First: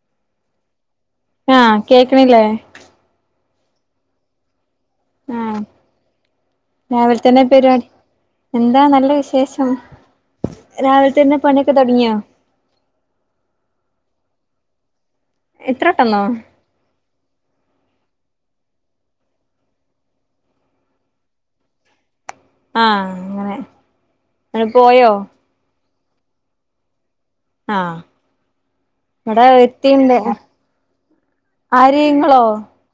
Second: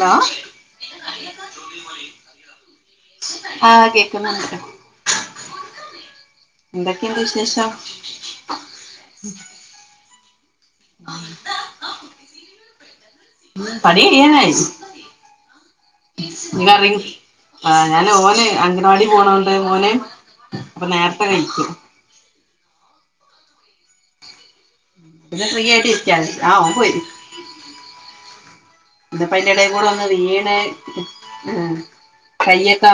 Law ആ കേക്കണില്ലേ ആ കേക്കണ്ണ്ട് ആഹ് എന്തൊക്കെയുണ്ട് രാവിലെ തന്നെ വിശേഷം പരിപാടി എന്താ നല്ല വിശേഷം രാവിലത്തെന്നെ പണിയൊക്കെ തുടങ്ങിയോ എത്രട്ടന്നോ വ ആഹ് ഞന് ഓനെ അംഗനവാടി പോണോണ്ട് ഓനെ പ്പോ നേരത്തെ കഴിക്കും ആഹ അങ്ങനെ അങ് പോയോ പ്യാജ ആ പോ ആഹ ഇന്ന്പ്പന്റെടെകൂടെ ഒന്ന് വീണ് ആര് ഇങ്ങളോ കയൊക്കാ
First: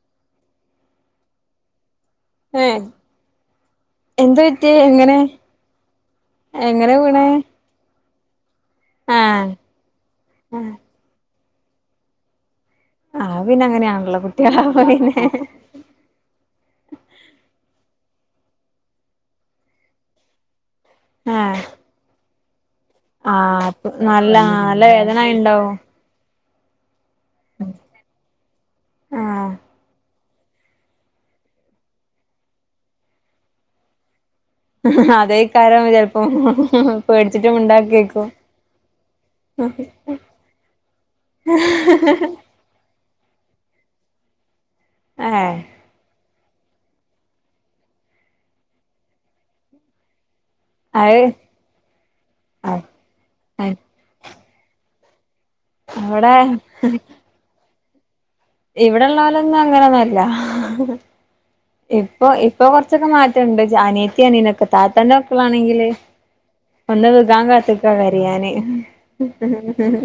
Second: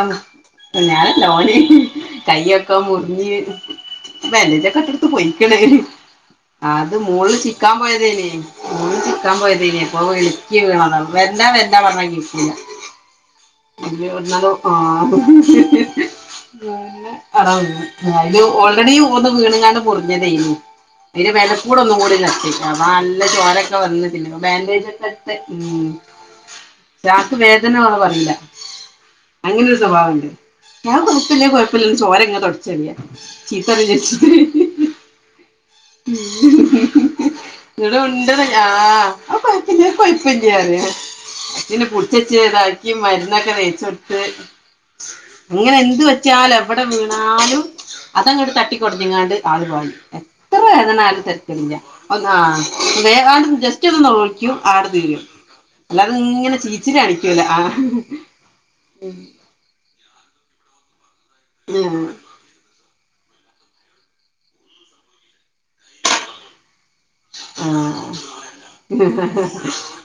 ഞാനല്ല ഓന് കയൊക്കെ ഏഹ് മുർഞ് എന്ത് പറ്റി വലിലൊക്കെ ഇട്ടെടുത്ത് എങ്ങനെ പൊയിക്കണ എങ്ങനെ അത് വീണ് മോള് ചിക്കാൻ പോയെ ിക്കമ്പ മോള് ചിക്കാൻ ആഹ് ആഹ് പോയേതേന് വേണ്ട വേണ്ട പറഞ്ഞാ ഇരിക്കൂല അത് പിന്നെ അങ്ങനെയാണല്ലോ അലും കുട്ടികളാവുമ്പോ ആ പിന്നെ അട ആ അത് ഓൾറെഡി ഒന്ന് വീണുംങ്ങാണ്ട് പൊറി ഞ്ഞതാനു അയ്‌ന്റെ ആഹ് മേലാകൂടെ ഒന്നൂടെ തട്ടി അപ്പ നല്ല ആഹ് ചോരൊക്കെ അപ്പൊ വന്ന നല്ല പിന്നെ നല്ല ബാൻഡേജ ഒക്കെ വേദന ഇട്ട് ഇണ്ടാവും ഉം ചാക്ക് വേദനാന്ന് പറയില്ല ആഹ് അങ്ങനെയൊസ്വാഭാവ ഞാൻ കൊടുപ്പില്ല കുഴപ്പില്ല ചോര ഇങ് തുടച്ചറിയ ചീത്തറയിച്ചിട്ട് അതെ ഇടെ ഉണ്ട മിണ്ടാക്കേക്കും ആ കൊയപ്പല്ല്യ കൊയപ്പല്ല്യ അച്ഛെ പിച്ചച്ചതാക്കി മരു ഒക്കെ വച്ചട്ട് ഏഹ് അങ്ങനെ എന്ത് ച്ചൽ എവിടെ വീണാലും അതങ്ങണ്ട് തട്ടിക്കൊടഞ്ഞിങ്ങാണ്ട് ആള് പോയ എത്ര അത് വേദനാലും തിരക്കേട്ല്ല ആ ആഹ് വേ ജസ്റ്റ് ഒന്ന് ഴിക്കും ആടു തീരും അല്ലത അവിടെ ഇങ്ങനെ ചീച്ചില് കാണിക്കൂല്ല ഇവിടെലോലെൊന്നും അ ങ്ങാനൊന്നെല്ല ഉം. ഇപ്പൊ ഇപ്പൊ കൊറച്ച് കുറച്ചൊക്കെ മാറ്റണ്ട് അനിയത്തി അനീനൊക്കെ താത്തന്നെ മ ക്കളാണെങ്കില് ഒന്ന് വികാൻ ആ. കാത്തുക്കെ കറയാന്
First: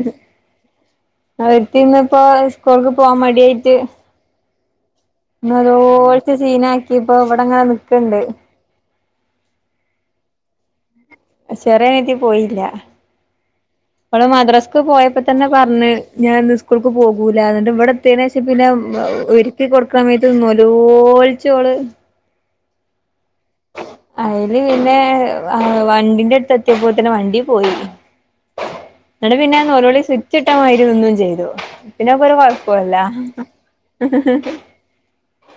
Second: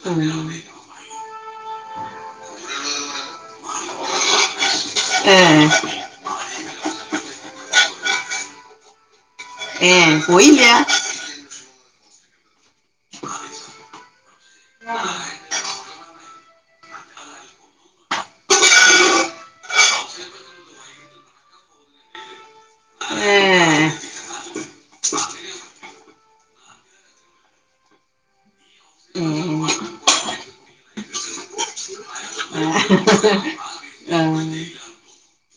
ഉം. അവരിത്തിന്നുപ്പോ സ്കൂൾക്ക് പോവാൻ മടി തീ ഏ നേലോലിച്ചു സീനാക്കിയപ്പോ ആക്കിപ്പോ ഇവിടെങ്ങനെ ക്കണ്ട് ഏ പോയില്ല്യാ ചെറിയാനീത്തി പോയില്ല അള് മദ്രാസക്ക് പോയപ്പോ തന്നെ പറണ് ഞാൻന്ന്‌ സ് സ്കൂൾക്ക് പോകൂലന്നിട്ട് ഇവിടെതെനുശേഷം പിന്നെ ഒര്ക്കി കൊടുക്കണമയത്ത് നൊലോിച്ചോള അ ഉം അയില് ന്നെ വണ്ടിന്റെ അടുത്ത് എത്തിയപ്പോത്തിന് തന്നെ വണ്ടി പോയി എന്നട്ട് ഉം. പിന്നെനേലോളി സുചിട്ടമായിരി നിന്നും ചെയ്തു പിന്നെക്കെരു ആ. കുഴപ്പോല്ലാ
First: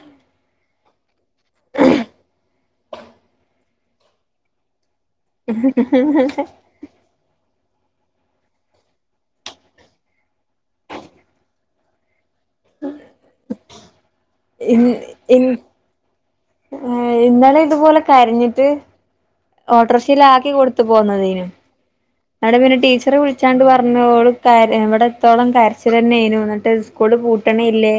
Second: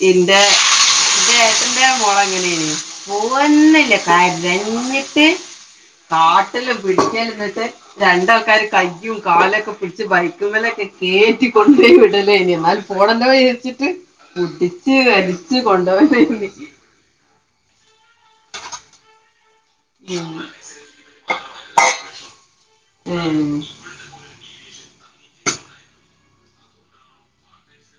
എന്റെ എന്റെ ഏട്ടന്റെ മോളങ്ങനെ പോവന്നില്ല കരഞ്ഞ് റ്റ് കാട്ടില് പിടിക്കാരുന്നിട്ട് രണ്ടാൾക്കാര് കയ്യും കാലൊക്കെ പിടിച്ച് ബൈക്ക്മേലെ കെറ്റിയേറ്റ് കൊണ്ട് വിടല്ലേ ഇനി എന്നാൽ പോണന്ന് വെർച്ചിട്ട് പിടിച്ചു വരിച്ചു കൊണ്ടോവേം ചെയ്ത് ഏ ഇന്നാലെ ഇതുപോലെ കരഞ്ഞിട്ട് ഉം. ഓട്ടോറിക്ഷയിലാക്കി കൊടുത്തു പോന്നതേനു അവിടെ പിന്നെ ടീച്ചറെ ഉം. വിളിച്ചാണ്ട് പറഞ്ഞോള് ക കാര്യം എവിടെത്തോളം കരച്ചിലന്നേനുന്നിട്ട് സ്കൂള് പൂട്ടണേ അല്ലേ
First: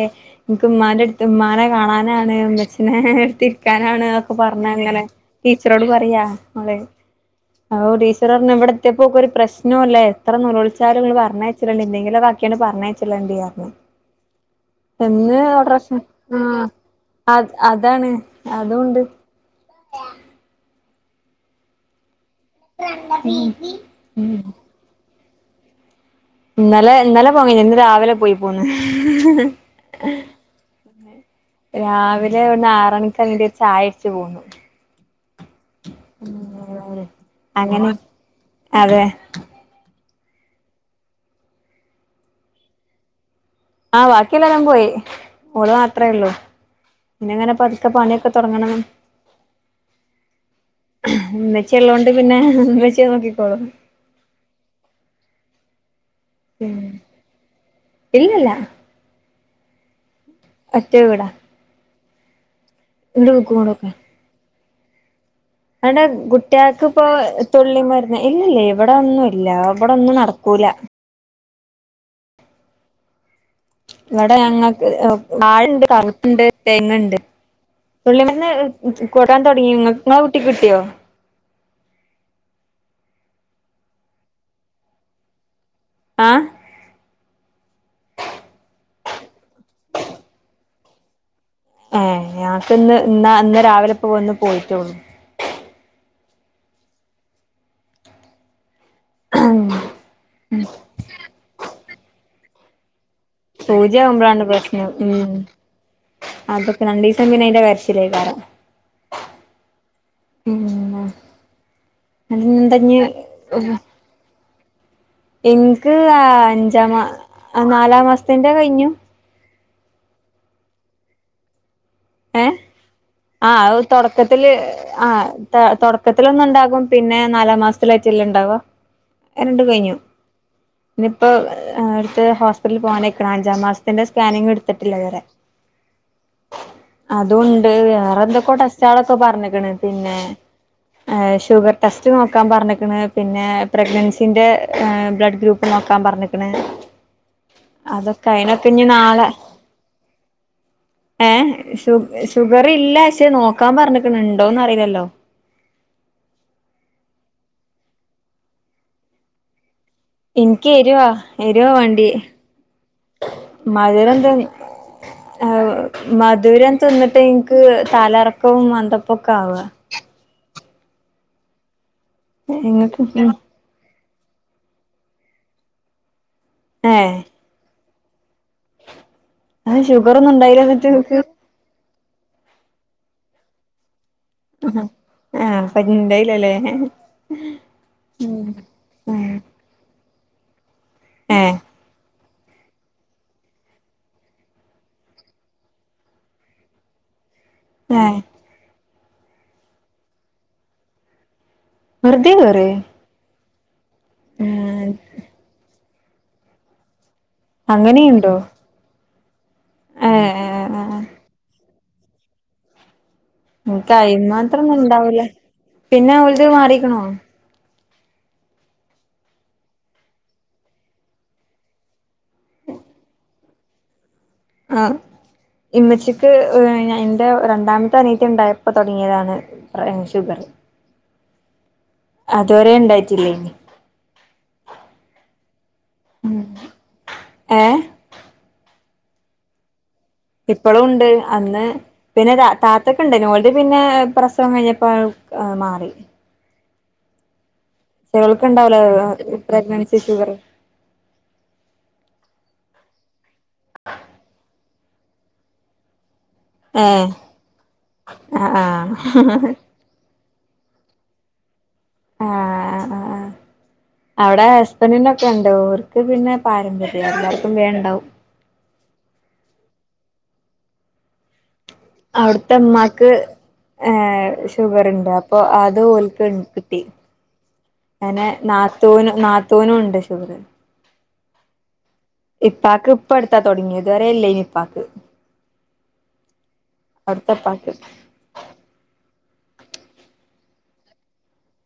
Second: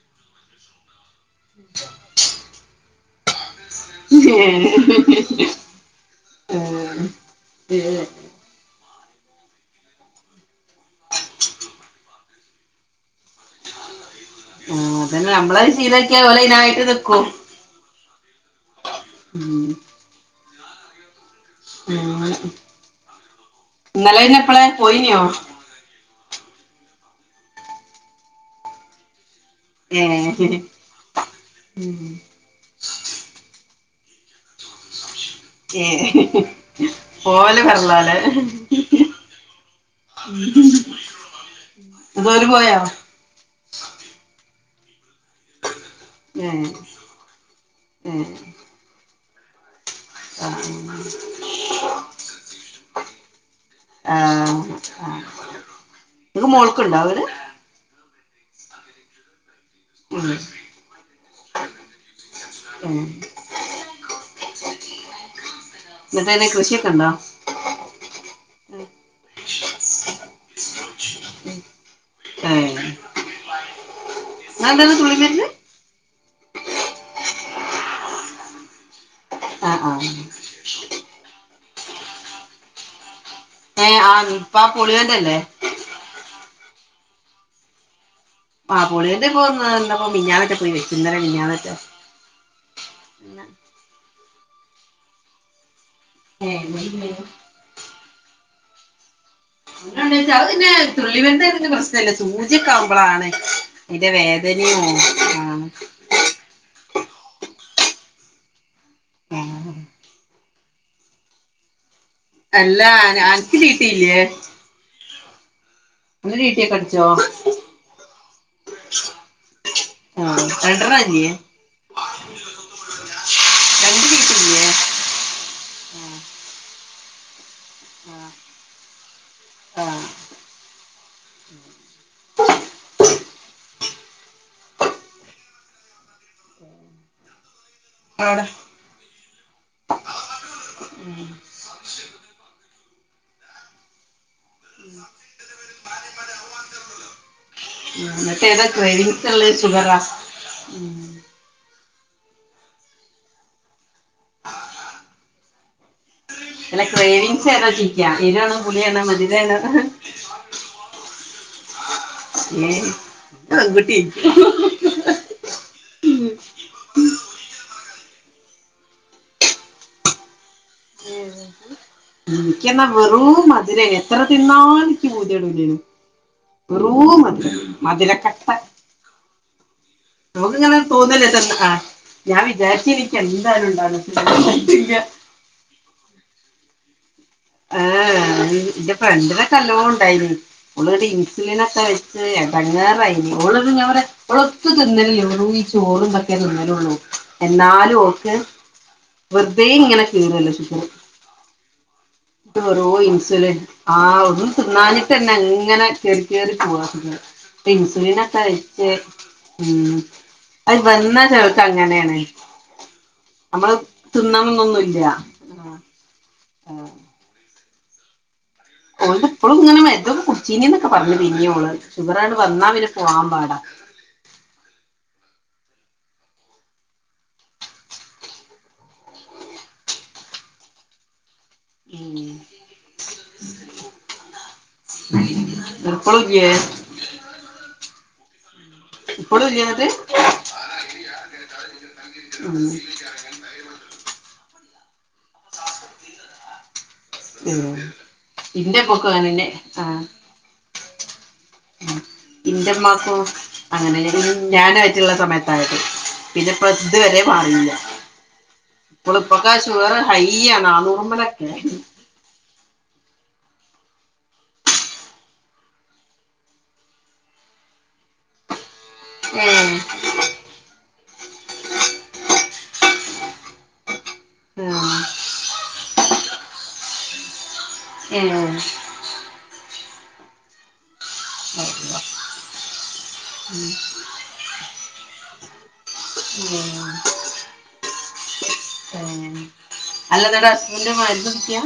എൻക്കുമ്മാന്റെ അട് തുമ്മാനെ കാണാനാണ് ഉമ്മച്ചിനെ ഒരുത്തി ക്കാനാണ് ഒക്ക ഉം. പറഞ്ഞങ്ങനെ ടീച്ചറോട് പറയാ ഓള് ഉം. ഓ ടീച്ചറ്പറഞ്ഞ് ഇവിടെ ഇറ്റപ്പോക്കൊരു പ്രശ്നോല്ലേ എത്ര നോൽച്ചാലും നിങ്ങള് പറഞ്ഞയിച്ചി ട്ടുണ്ട് എന്തെങ്കിലൊക്കിയാണ് പറഞ്ഞേച്ചില്ലുണ്ടിയാ [unintelligible] ആ അതന്നെ നമ്മളത് ഡ്രസ്സ് ശീലാക്കിയ ഓല് ആഹ് അതിനായിട്ട് നിക്കും അത് അതാണ് അതുണ്ട് ഉം [unintelligible] ആ ഇന്നലെ ഇന്ന് എപ്പള് പോയിനോ ഇന്നല ഇന്നല പോങ്ങീന്ന് ഇന്ന് രാവിലെ പോയി പോന്ന് ഏ ഉം. രാവിലെ ഒണ് ആറൊണിക്ക് എണീടേച്ച് ചായ ച്ച് പോന്നു ഏയ് പോല് അങ്ങനെ പറന്നോല് അതെ ഇപ്പോര് പോയോ ആഹ് ബാക്കിയെല്ലാരും പോയി ഓള് മാത്രേ ഉള്ളൂ ഏ പിന്നെങ്ങനെ പതുക്ക പണിയൊക്കെ ഏ തൊടങ്ങണം ആഹ് ഉമ്മച്ചിയിള്ളോണ്ട് പിന്നെയ്മ്മച്ചി നോക്കിക്കോളും ആഹ് ഇത് ഉം മോൾക്കുണ്ടോ അവര് ഇല്ലല്ല ഉം ഒറ്റവീടാ ഉം എന്തെടുക്കുവാണൊക്കെ അവിടെ എന്നിട്ടെങ്ങനെ കുട്ടിൾക്ക് കൃഷിയൊക്കെ ഇപ്പൊ ഉണ്ടോ തുള്ളി മരുന്ന് ഇല്ലല്ലേ ഇവിടെ ഒന്നും ഇല്ല അവിടെ ഒന്നും നടക്കുല് ഇല്ല ഏ ഇവിടെ ഞങ്ങക്ക് വാഴ്ണ്ട് കറു ഉണ്ട് തേങ്ങ്ണ്ട് തുള്ളി മരുന്ന് കൊടാൻ തുടങ്ങി ആഹ് നിങ്ങ് ആഹ് നിങ്ങളകുട്ടിക്ക് കിട്ടിയോ ഏ ആ ഇപ്പം പുളിയോന്റല്ലേ ആ ആ പുളിയിന്റെപോ ന്നറിഞ്ഞപ്പോ മിഞ്ഞാൻ വെച്ച പൊയി വെക്കുന്നേ രം ഏ ഞങ്ങക്ക് ഇന്ന് ഇന്നാ ഇന്ന് രാവിലെ ഇപ്പൊ വന്ന് പോയിട്ടേ ഉള്ളു [unintelligible] അന്റച്ച അത് പിന്നെ തുള്ളി മെരുന്ന് അങ്ങനപ്രശ്നല്ല സൂചിക്ക ആവുമ്പളാണേ സൂചി ആവുമ്പളാണ് പ്രശ്നം ഉം ആഹ് അതൊക്കെ രണ്ടി റ്റ് അങ്ങയിന്റെ കരച്ചിലേ കാരം ആഹ് ഉം അല്ല അതെന്താഞ്ഞ് അനക്ക് ടി അപ്പോ ടി ഇല്ലേ എൻക്ക് അന്റെ ടി ടി ഒക്കെ അഞ്ചാം മ അടിച്ചോ നാലാം മാസത്തിന്റെ കഴിഞ്ഞു ആഹ് കണ്ടറാജിയേ ഏ ആ രണ്ട് തൊടക്കത്തില് വീട്ടില്ലേ ആ തൊടക്കത്തിലൊന്ന് ഉണ്ടാകും പിന്നെ നാലാം മാസത്തിലാറ്റ് എല്ലാം ഇണ്ടാവ രണ്ട് ആ കഴിഞ്ഞു ഇനിയിപ്പോ അടുത്ത് ഹോസ്പിറ്റലിൽ പോകാനയിക്കിന് അഞ്ചാം മാസത്തിന്റെ സ്കാനിങ്ങ് എടുത്തിട്ടില്ല ഇതിവരെ [inaudible] അതുണ്ട് വേറെ അവിടെ എന്തൊക്കെ ടെസ്റ്റാളൊക്കെ പറഞ്ക്ക്ണ് പിന്നെ ഉം. ആ ഉം. ഷുഗർ ടെസ് നോക്കാൻ പറഞ്ഞേക്കാണ് പിന്നെ പ്രഗ്നൻസിൻ്റെ ബ്ലഡ് ഗ്രൂപ്പ് നോക്കാൻ പറഞ്ഞേക്ണ് എന്നിട്ട് ഏതാ നാളെ ക്രീവിൻസുള്ളത് ഷുഗറാ ഉം ഏഹ് ഷു ഷുഗർ ഇല്ല പക്ഷേ നോക്കാൻ പറഞ്ഞിക്ക്ണ് ണ്ടോന്നറിയില്ലല്ലോ അല്ല ക്രവിങ്സ് ഏതാന്നു ചോദിക്ക എരുവണോ പുളിയണോ മധുരാണോ ഇനിക്ക് എരുവാ എരുവാ വേണ്ടിയെ [inaudible] മധുരം തി മധുരം തിന്നിട്ട് ൻക്ക് തലറക്കവും മന്തപ്പൊക്കെ ആവ എനിക്കെന്ന നിങ്ങക്ക് വെറും ഉം മധുരയായിരുന്ന് എത്ര തിന്നാലും എനിക്ക് പൂതിയടയൂലായിരുന്നു ഏഹ് വെറും മധുരം മധുരക്കട്ട അത് ഷുഗർ ഒന്നും ട്ട ഉണ്ടായില്ല നമക്ക്ങ്ങനെ എന്നിട്ട് നിങ്ങക്ക് തോന്നല്ലേ ആ ഞാൻ വിചാരിച്ചിനിക്ക് എന്തായാലും ഉണ്ടാകുന്ന് ആ അപ്പോ ഇണ്ടായിലല്ലേ ആ ന്റെ ഉം ഫ്രണ്ടിനൊക്കെ നല്ലോണം ണ്ടായ്ന് ഓള് ന്ന്ട്ട് ഏഹ് ഇൻസുലിനൊക്കെ വെച്ച് ഏ ഇടങ്ങേറായിന്നി. ഓൾ ഞാൻ പറയാ ഓൾ യെത്തും തിന്നാലില്ലെനി ഓൾ ഈ ചോറും കഞ്ഹീം തിന്നലാല്ലു എന്നാലും ഏഹ് ഒക്കെ വേർതെ ഇങ്ങനെ കേറുവല്ലേ ഷുഗർ വെറുതെ കേറിയോ ഓരോ ഇൻസുലിൻ ആ ഒന്നും ഏഹ് തിന്നാഞ്ഞിട്ടെന്നെ അങ്ങനെ കേറി കേറി പോവാ ഇങ്ങനെ അങ്ങനെയുണ്ടോ ഇൻസുലിനൊക്കെ വെച്ച് ഉം ഏഹ് അത് ഏഹ് വന്നാ ചെലർക്ക് അങ്ങനെയാണ് ഉം ഇക്കയമാത്രം ഉണ്ടാവൂല ആഹ് പിന്നെ ഓൾതു മാറിക്കിനോ ഓൾത് ഇപ്പളും ങ്ങനെ മരുന്നൊക്കെ കുടീച്ചീനി ന്നൊക്കെ പറഞ്ഞു പിന്നിം ഓള് ഷുഗറങ്ങട്ട് വന്നാ പിന്നെ പോവാൻ പാടാ ആഹ ഇമ്മച്ചിക്ക് ന്റെ രണ്ടാമത്തെ അനിയത്തി ണ്ടായപ്പോ തൊടങ്ങിയതാണ് പ്ര ഷുഗർ [inaudible] ഉം അതുവരെ ണ്ടായിട്ടില്ലേനി ഏഹ് [unintelligible] [inaudible] ഇപ്പളും ണ്ട് അന്ന് പിന്നെ ഉം താത്തയ്ക്ക് ണ്ട് ഓൾത് പിന്നെ പ്രസവം കഴിഞ്ഞ പ്പോ ആ മാറി ഉ ചെലോൽക്ക് ഇണ്ടാവൂലേ ഇന്റെ പൊക്ക അങ്ങനാന്നെ ആഹ പ്രഗ്നൻസി ഷുഗർ എന്റെ ഉമ്മാക്കും അങ്ങനെ ഞാനും ആയിട്ടുള്ള സമയത്താണ് പിന്നെ പ്ര ഇത് ഏഹ് വരെ മാറില്ല ആഹ് ഓള് ഇപ്പൊക്കെ ആഹ് ഷുഗർ ഹൈ ഇയാനോ [inaudible] ആ ആ ആ ആ അവിടെ ഹസ്ബൻഡിനൊക്കെ ണ്ട് ഓർക്ക് പിന്നെ പാരമ്പര്യ എല്ലാർക്കും വേ ണ്ടാവും ഉം അവിടത്തെ ഉമ്മാക്ക് ഏ ആഹ് ഷുഗരുണ്ട് അപ്പൊ അത് ഓല്ക്.. [inaudible] അങ്ങനെ ഏഹ് നാത്തുന് നാത്തുന്നും ഉണ്ട് ഷുഗർ ഇപ്പാക്ക് ഇപ്പടുത്താ തൊടങ്ങിയത് ഇതുവരെ ഇല്ലേയ്ന്ന് ഇപ്പാക്ക് ഏഹ് അവിടുത്തെ ഇപ്പക്ക് അല്ലല്ല നിൻ്റെ ഹസ്ബൻ്റ് മരുന്നുടിക്ക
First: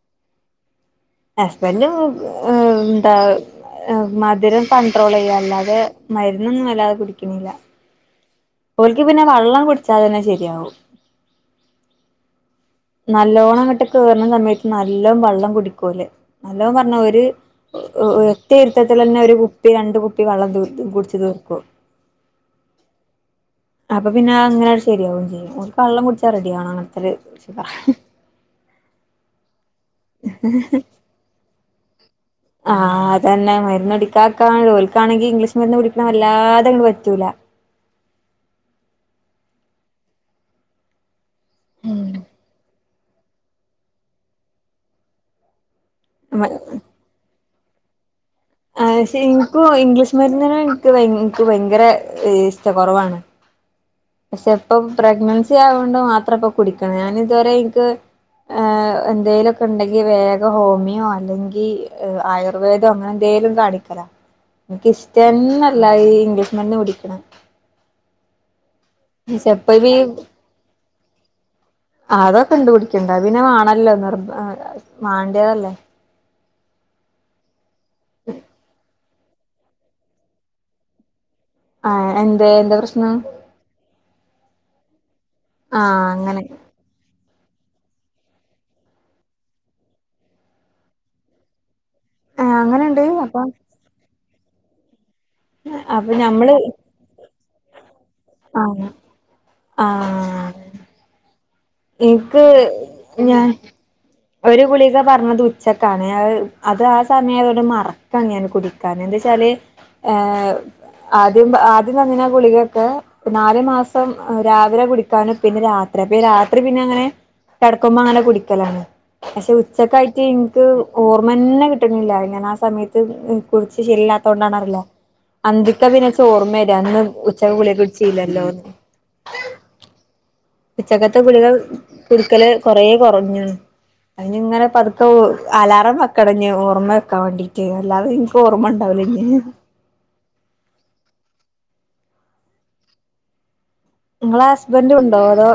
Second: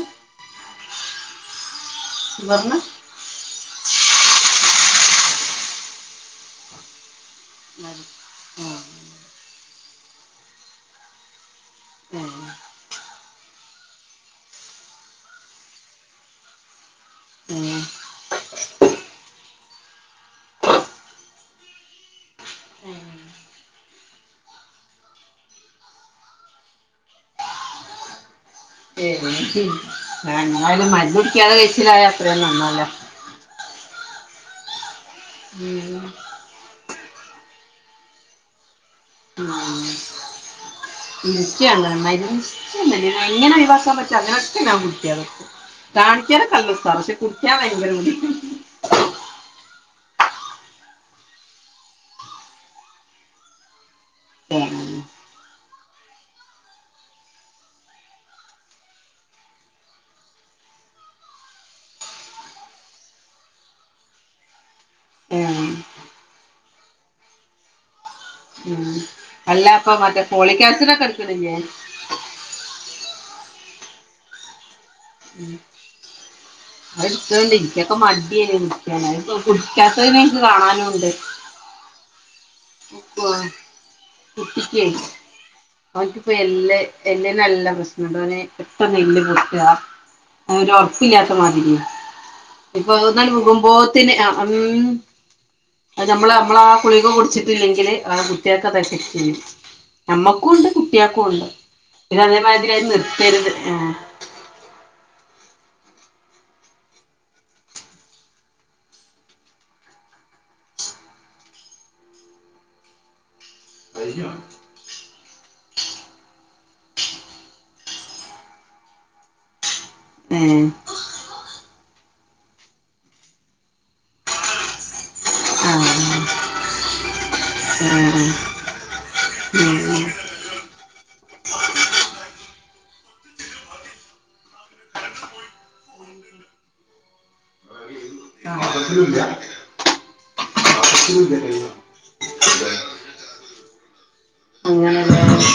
ഹസ്ബൻ്റ് [inaudible] മധുരം കൺട്രോൾ ചെയ്യാ അല്ലാതെ മരുന്നൊന്നും അല്ലാതെ കുടിക്കുന്നില്ല ആഹ് ഓല്ക്ക് പിന്നെ വള്ളം കുടിച്ചാൽ തന്നെ ശരിയാവും നല്ലോണം അങ്ങട്ട് കേയറുന്ന സമയത്ത് നല്ലോ വെള്ളം കുടിക്കൂല്ലേ നല്ലോണം പറഞ്ഞ ഒര് ഒറ്റ ഇരുത്തത്തിൽ തന്നെ ഒരു കുപ്പി രണ്ട കുപ്പി വെള്ളം കുടിച്ചു തീർക്കും അപ്പൊ പിന്നെ അങ്ങനെ ശരിയാവും ചെയ്യും ഒരു വള്ളം കുടിച്ചാ റെഡി ആണോ അങ്ങനത്തെ ഒരു ത [unintelligible] യാലും മല്ലടിക്കാതെ കഴിച്ചില്ല അത്ര [inaudible] ആഹ് അതന്നെ മരുന്ന് കുടിക്കാക്കാ ജോലിക്കാണെങ്കി ഇംഗ്ലീഷ് മരുന്ന് കുടിക്കണം വല്ലാതെ പ റ്റുല നി്ചയ ഉ നിശ്യം തന്ന എങ്ങനെ ഒഴിവാക്കാൻ പറ്റും അതിനൊക്കെ [inaudible] ഞാൻ കുട്ടി അതൊക്കെ കാണിക്കാന നല്ല ഉസാറാ പക്ഷെ കുടിക്കാൻ ഭയങ്കര ബുദ് ആ [unintelligible] എനിക്ക് ഇംഗ്ലീഷ് മരുന്ന എനിക്ക് ഭ ഭയങ്കര ഇഷ്ടഷ കൊറവാണ് പക്ഷെ ഇപ്പൊ പ്രഗ്നൻസി ആയൊണ്ട് മാത്രം ഇപ്പ കുടിക്കണം ഞാൻതുവരെ എനിക്ക് എന്തെേലുംക്കെ ഉണ്ടെങ്കിൽ വേഗ ഹോമിയോ അല്ലെങ്കിൽ ആയുർവേദോ അങ്ങനെ എന്ത എലും കാണിക്കലാ എനിക്ക ഇഷ്ടന്നല്ല ഈ ഇംഗ്ലീഷ് മര്ന്ന് കുടിക്കണേ - - ഉം അല്ല അപ്പ മറ്റേ പോളിക്സിഡൊക്കെ അടുക്കണിലേ? ആ അതൊ കണ്ടണ്ട്ടിക്കണ്ട പിനെ വണല്ലോ നിർ ഉ വാണ്ടിയതല്ലേ അ ഇണ്ട് ഇരിക്കൊക്കെ മടിയല്ല നി [inaudible] കുടിക്കാത്തതിന് കാണാനുംണ്ട് ആഹ എന്താ എന്താ പ്രശ്നം കുട്ടിക്ക ആ അവക്കിപ്പ അങ്ങനെ എല്ല നല്ല പ്രശ്നുണ്ട് അവനെ പെട്ടും എല്ല് പൊട്ടുക ഉറപ്പില്ലാത്ത മാതിരി ആ അങ്ങനെണ്ട് ഇപ്പൊന്നാണ് അപ്പൊ വികുമ്പോത്തിന് ഉ അത് അപ്പൊ നമ്മള് നമ്മള ഞമ്മള് ആ കുളികികെ കുടിച്ചിട്ടില്ലെങ്കിൽ ആ ഥ നമ്മക്കും ഉണ്ട് കുട്ടികക്കും ഉണ്ട് പിന്നെ എനിക്ക് അതേമാതിരി അത് ഞാൻ നിർത്തരുത് ആഹ് ഒരു ഗുളിക പറഞ്ഞത് ഉച്ചക്കാണ് അത് ആ സമയതോണ്ട് മറക്കാൻ ഞാൻ കുടിക്കാൻ എ ചാല് ആദ്യം തന്നിനാ ഗുളികൊക്കെ ഇ നാല് മാസം രാവിലെ കുടിക്കാനും പിന്നെ രാത്രി അപ്പ രാത്രി പിന്നെ അങ്ങനെ കടക്കുമ്പ അങ്ങനെ കുടിക്കലാണ് പക്ഷെ ഉച്ചക്കയിട്ട് ഏഹ് എനിക്ക് ഓർമ്മ തന്നെ കിട്ടണില്ല. അങ്ങെ ആ സമയത്ത് കുച്ച് ശരിയല്ലാത്ത കൊണ്ടാണല്ല അറില്ല അന്തിക്ക ആഹ് പിന്നെ ചോർ അന്ന് ഉച്ചക്ക് ഗുളിക കുടിച്ചല്ലല്ലോന്ന് ഉച്ചക്കത്തെ ഗളികൾ കുടിക്കല് കൊറ കുറഞ്ഞ് അതി ഇങ്ങനെ പതുക്കെ അലാറം വക്കണം ഓർമ്മയ വക്കാൻ വേണ്ടീട്ട് അല്ലാതെ എനിക്ക് ആഹ് ഓർമ്മ ഉണ്ടാവു അല്ലങ്ക [inaudible] [unintelligible] നിങ്ങളെ ഹസ്ബൻഡ അങ്ങനെല്ലേ ഉണ്ടോ അതോ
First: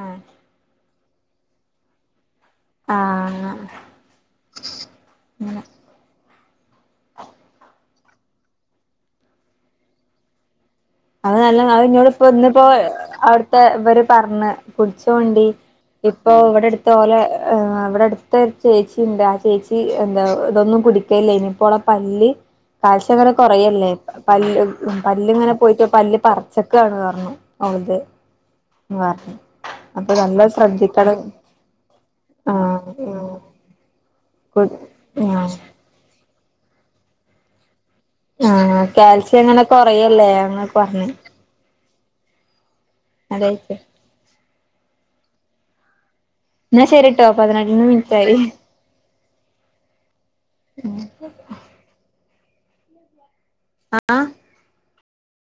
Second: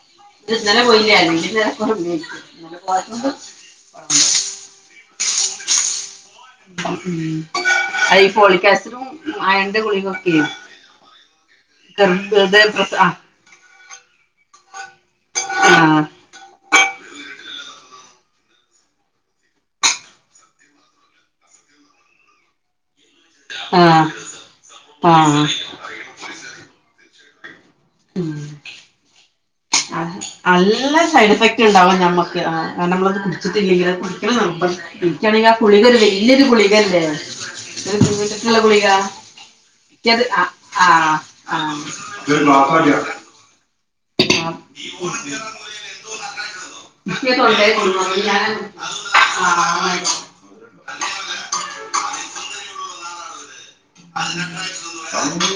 ആഹ ഇ ഇന്നലെ പോയില്ലീറ ഇന്നലെ പോകാത്തോണ്ട് ആഹ് ങ്ങനെ ഉ അ ഫോളിക്കാസിടും അയൺന്റെ ഗുളിക ഒക്കെയ അത് നല്ല ഇന്നോട് ഇപ്പ ഇന്നിപ്പോ ആ അവിടുത്തെ ഇവര് പറഞ് വിൾച്ച - - ണ്ട ആ ഇപ്പൊ ഇവിടെടു പോലെ ഇവിടെ അടുത്ത ചേച്ചി ഉണ്ട് ആ ചേച്ചി എന്താ ഇതൊന്നും കുടിക്കല്ല ഇനിയിപ്പോൾ പല്ലി കാ പച്ചങ്ങനെ കുറയല്ലേ പല്ല് ആ പല്ല് ഇങ്ങനെ പോയിട്ട് പല്ല് പറച്ചക്ക ആണ് റഞ്ഞു ഓൾത് ഉം. എന്ന് പറഞ്ഞു ആ അപ്പൊ നല്ല നല്ല ശ്രദ്ധിക്കണം സൈഡ് എഫക്റ്റ് ഉണ്ടാവും ഞമ്മുക്ക് കാരണം ആഹ് നമ്മളത് കുടിച്ചിട്ടില്ലെങ്കിൽ ന എനിക്കാണെങ്കിൽ ആ ആഹ് ഗുളിക ഒരു വലിയൊരു ഗുളികല്ലേ ള്ള ആഹ് കാൽസ്യം അങ്ങനെ ഗുളികത് കൊറയല്ലേ ആ അങ്ങനൊക്കെ ആ പറഞ്ഞ് ആ അതായിത് ഇ കൊണ്ട എന്നാ ശരിട്ടോ പതിനെട്ട് കൊ മിനിറ്റായി ആഹ ആയിട്ട ഉം അതിനക്ക